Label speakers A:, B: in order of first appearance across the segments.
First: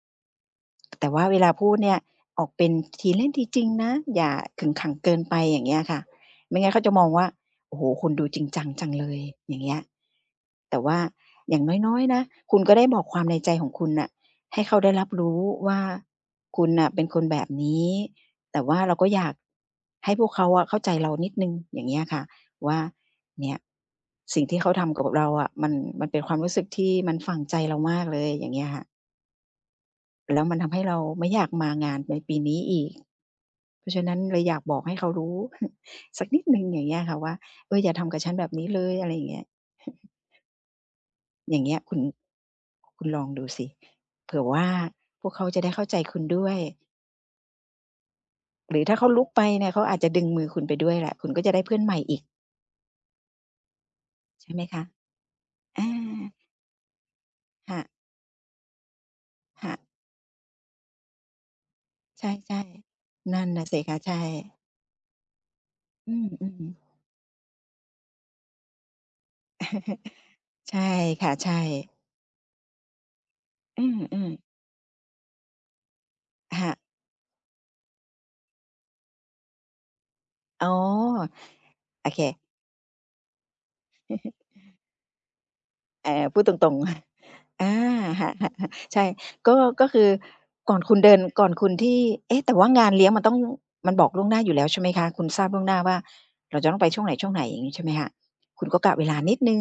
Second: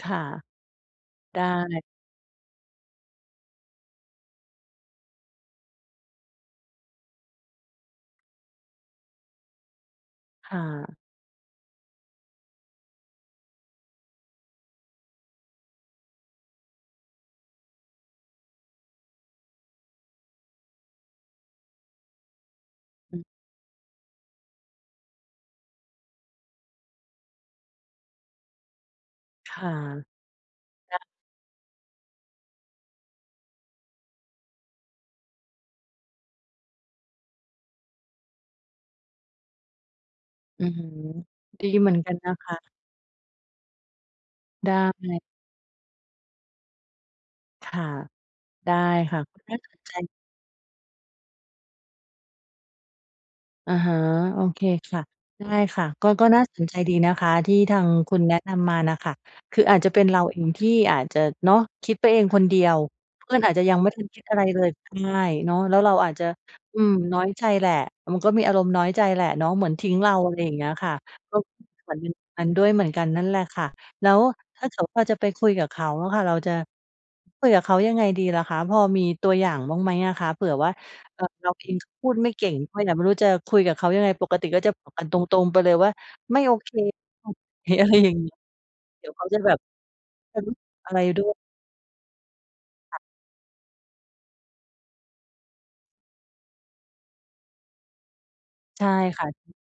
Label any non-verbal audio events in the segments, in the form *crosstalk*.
A: ค่ะ
B: แต่ว่าเ
A: ไ
B: ว
A: ด
B: ลาพูด
A: ้
B: เนี่ยออกเป็นทีเล่นทีจริงนะ อย่าขึงขังเกินไป อย่างเงี้ยค่ะ ไม่งั้นเขาจะมองว่า โอ้โฮ คุณดูจริงจังจังเลย อย่างเงี้ย
A: ค่
B: แต่ว
A: ะ
B: ่าอย่างน้อย ๆ นะ คุณก็ได้บอกความในใจของคุณน่ะให้เขาได้รับรู้ว่า คุณน่ะเป็นคนแบบนี้ แต่ว่าเราก็อยาก ให้พวกเขาอะ เข้าใจเรานิดหนึ่ง อย่างเงี้ยอะค่ะว่า
A: อือ
B: เนี่ยสิ่งที่เขาทำกับเราอะ มัน มันเป็นความรู้สึกที่มันฝังใจเรามากเลย อย่างเงี้ยค่ะ
A: ค่ะ
B: แล้วมันทำให้เ
A: ไ
B: ร
A: ด
B: า
A: ้
B: ไม่อยากมางานในปีนี้อีก เพราะฉะนั้นเลยอยากบอกให้เขารู้ *chuckles* สักนิดหนึ่งอย่างเงี้ยค่ะว่า เออ อย่าทำกับฉันแบบนี้เลย อะไรอย่างเงี้ย *laughs*
A: อือฮึ
B: อย่า
A: ด
B: ง
A: ี
B: เงี้ย
A: เหม
B: ค
A: ื
B: ุ
A: อน
B: ณ
A: กันนะคะ
B: คุณลองดูสิ เผื่อว่า
A: ได้
B: พวกเขาจะได้เข้าใจคุณด้วย
A: ค่ะ ได้
B: หรือถ้าเขา
A: ค่
B: ล
A: ะ
B: ุก
A: ก็
B: ไป
A: น่า
B: เนี่
A: ส
B: ย เข
A: น
B: า
A: ใจ
B: อาจจะดึงมือคุณไปด้วยแหละ คุณก็จะได้เพื่อนใหม่อีก
A: อะฮะ โอ
B: ใช่
A: เ
B: ไห
A: ค
B: มคะ?
A: ค่ะ ได้
B: อ
A: ค่ะ ก็ ก็
B: า
A: น่าสนใจดีนะคะที่
B: ค
A: ท
B: ่
A: าง
B: ะ
A: คุณแนะนำมาน่ะค่ะ คื
B: ค
A: อ
B: ่
A: อา
B: ะ
A: จจะเป็นเราเองที่อาจจะ เนาะ คิดไปเอ
B: ใช
A: งคนเดี
B: ่
A: ยว เพ
B: ๆ
A: ื
B: น
A: ่อ
B: ั
A: น
B: ่น
A: อาจ
B: น่
A: จะ
B: ะ
A: ย
B: ส
A: ั
B: ิ
A: งไม่
B: คะ
A: ทัน
B: ใช
A: คิดอะไร
B: ่
A: เลย ได้เนาะ แล้วเราอ
B: อ
A: าจ
B: ื
A: จะ
B: อ
A: อ
B: ๆ
A: ืม น้อยใจแหละ มันก็มีอารมณ์น้อยใจแหละเนาะเหมือนทิ้งเรา อะไรอย่างเงี้
B: *laughs*
A: ย
B: ใช่
A: ค่ะ
B: ค่ะ
A: ก็
B: ใช่
A: เหมือนเป็น *unintelligible* กันนั่นแหละค่ะ
B: อื
A: แล้ว
B: ม ๆ
A: ถ้าเกิดว่าเราจะไปคุยกับเขาอะค่ะ เราจะ
B: ค่ะ
A: คุยกับเขายังไงดีล่ะคะ? พอมีตัวอย่างบ้างไหมอะคะ? เผื่อ
B: อ๋อ
A: ว่า เออ เราเองก็
B: โ
A: พ
B: อ
A: ูด
B: เค
A: ไม่เก่งด้วยอะ ไม่รู้จะคุยกับเขายังไง ป
B: *laughs*
A: กติก็จะบอกกันตรง ๆ ไปเลยว่า
B: อา พ
A: ไม
B: ู
A: ่
B: ดต
A: โอ
B: ร
A: เค
B: ง ๆ *chuckles* อา
A: *unintelligible* อะไรอย่างงี้
B: *laughs* ใช
A: เ
B: ่
A: ดี๋ยวเขาจะ
B: ก
A: แบ
B: ็
A: บ
B: ก็คือ
A: *unintelligible*
B: ก่อน
A: อ
B: ค
A: ะ
B: ุ
A: ไ
B: ณ
A: ร
B: เดิ
A: ด
B: น
A: ้วย
B: ก่อนคุณที่ เอ๊ะ! แต่ว่างาน
A: ค่ะ
B: เลี้ยงมันต้อง มันบอกล่วงหน้าอยู่แล้วใช่ไหมคะ? คุณทราบล่วงหน้าว่าเราจะต้องไปช่วงไหน ๆ อย่างงี้ใช่ไหมคะ? คุณก็
A: ใช่
B: กะเวลา
A: ค่
B: นิดห
A: ะ
B: นึ่ง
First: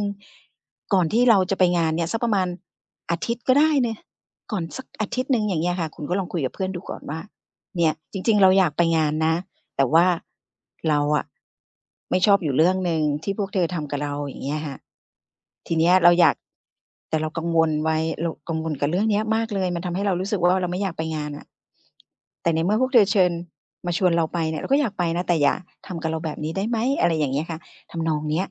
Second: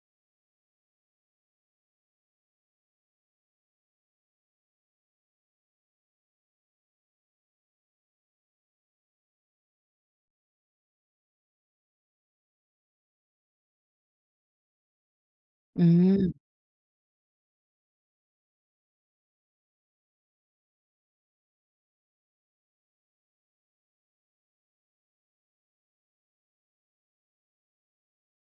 B: ก่อนที่เราจะไปงานเนี่ยสักประมาณอาทิตย์ก็ได้เนาะ ก่อนสักอาทิตย์หนึ่ง อย่างเงี้ยค่ะ คุณก็ลองคุยกับเพื่อนดูก่อนว่า "เนี่ย จริง ๆ เราอยากไปงานนะ แต่ว่าเราอะไม่ชอบอยู่เรื่องหนึ่งที่พวกเธอทำกับเรา" อย่างเงี้ยค่ะ "ที
A: อื
B: เนี้ยเราอยาก
A: ม
B: แต่เรากังวลไว้ เรากังวลกับเรื่องเนี้ยมากเลย มันทำให้เรารู้สึกว่า เราไม่อยากไปงานน่ะ แต่ในเมื่อพวกเธอเชิญ มาชวนเราไปเนี่ย เราก็อยากไปนะ แต่อย่าทำกับเราแบบนี้ได้ไหม?" อะไรอย่างเงี้ยค่ะ ทำนองเนี้ย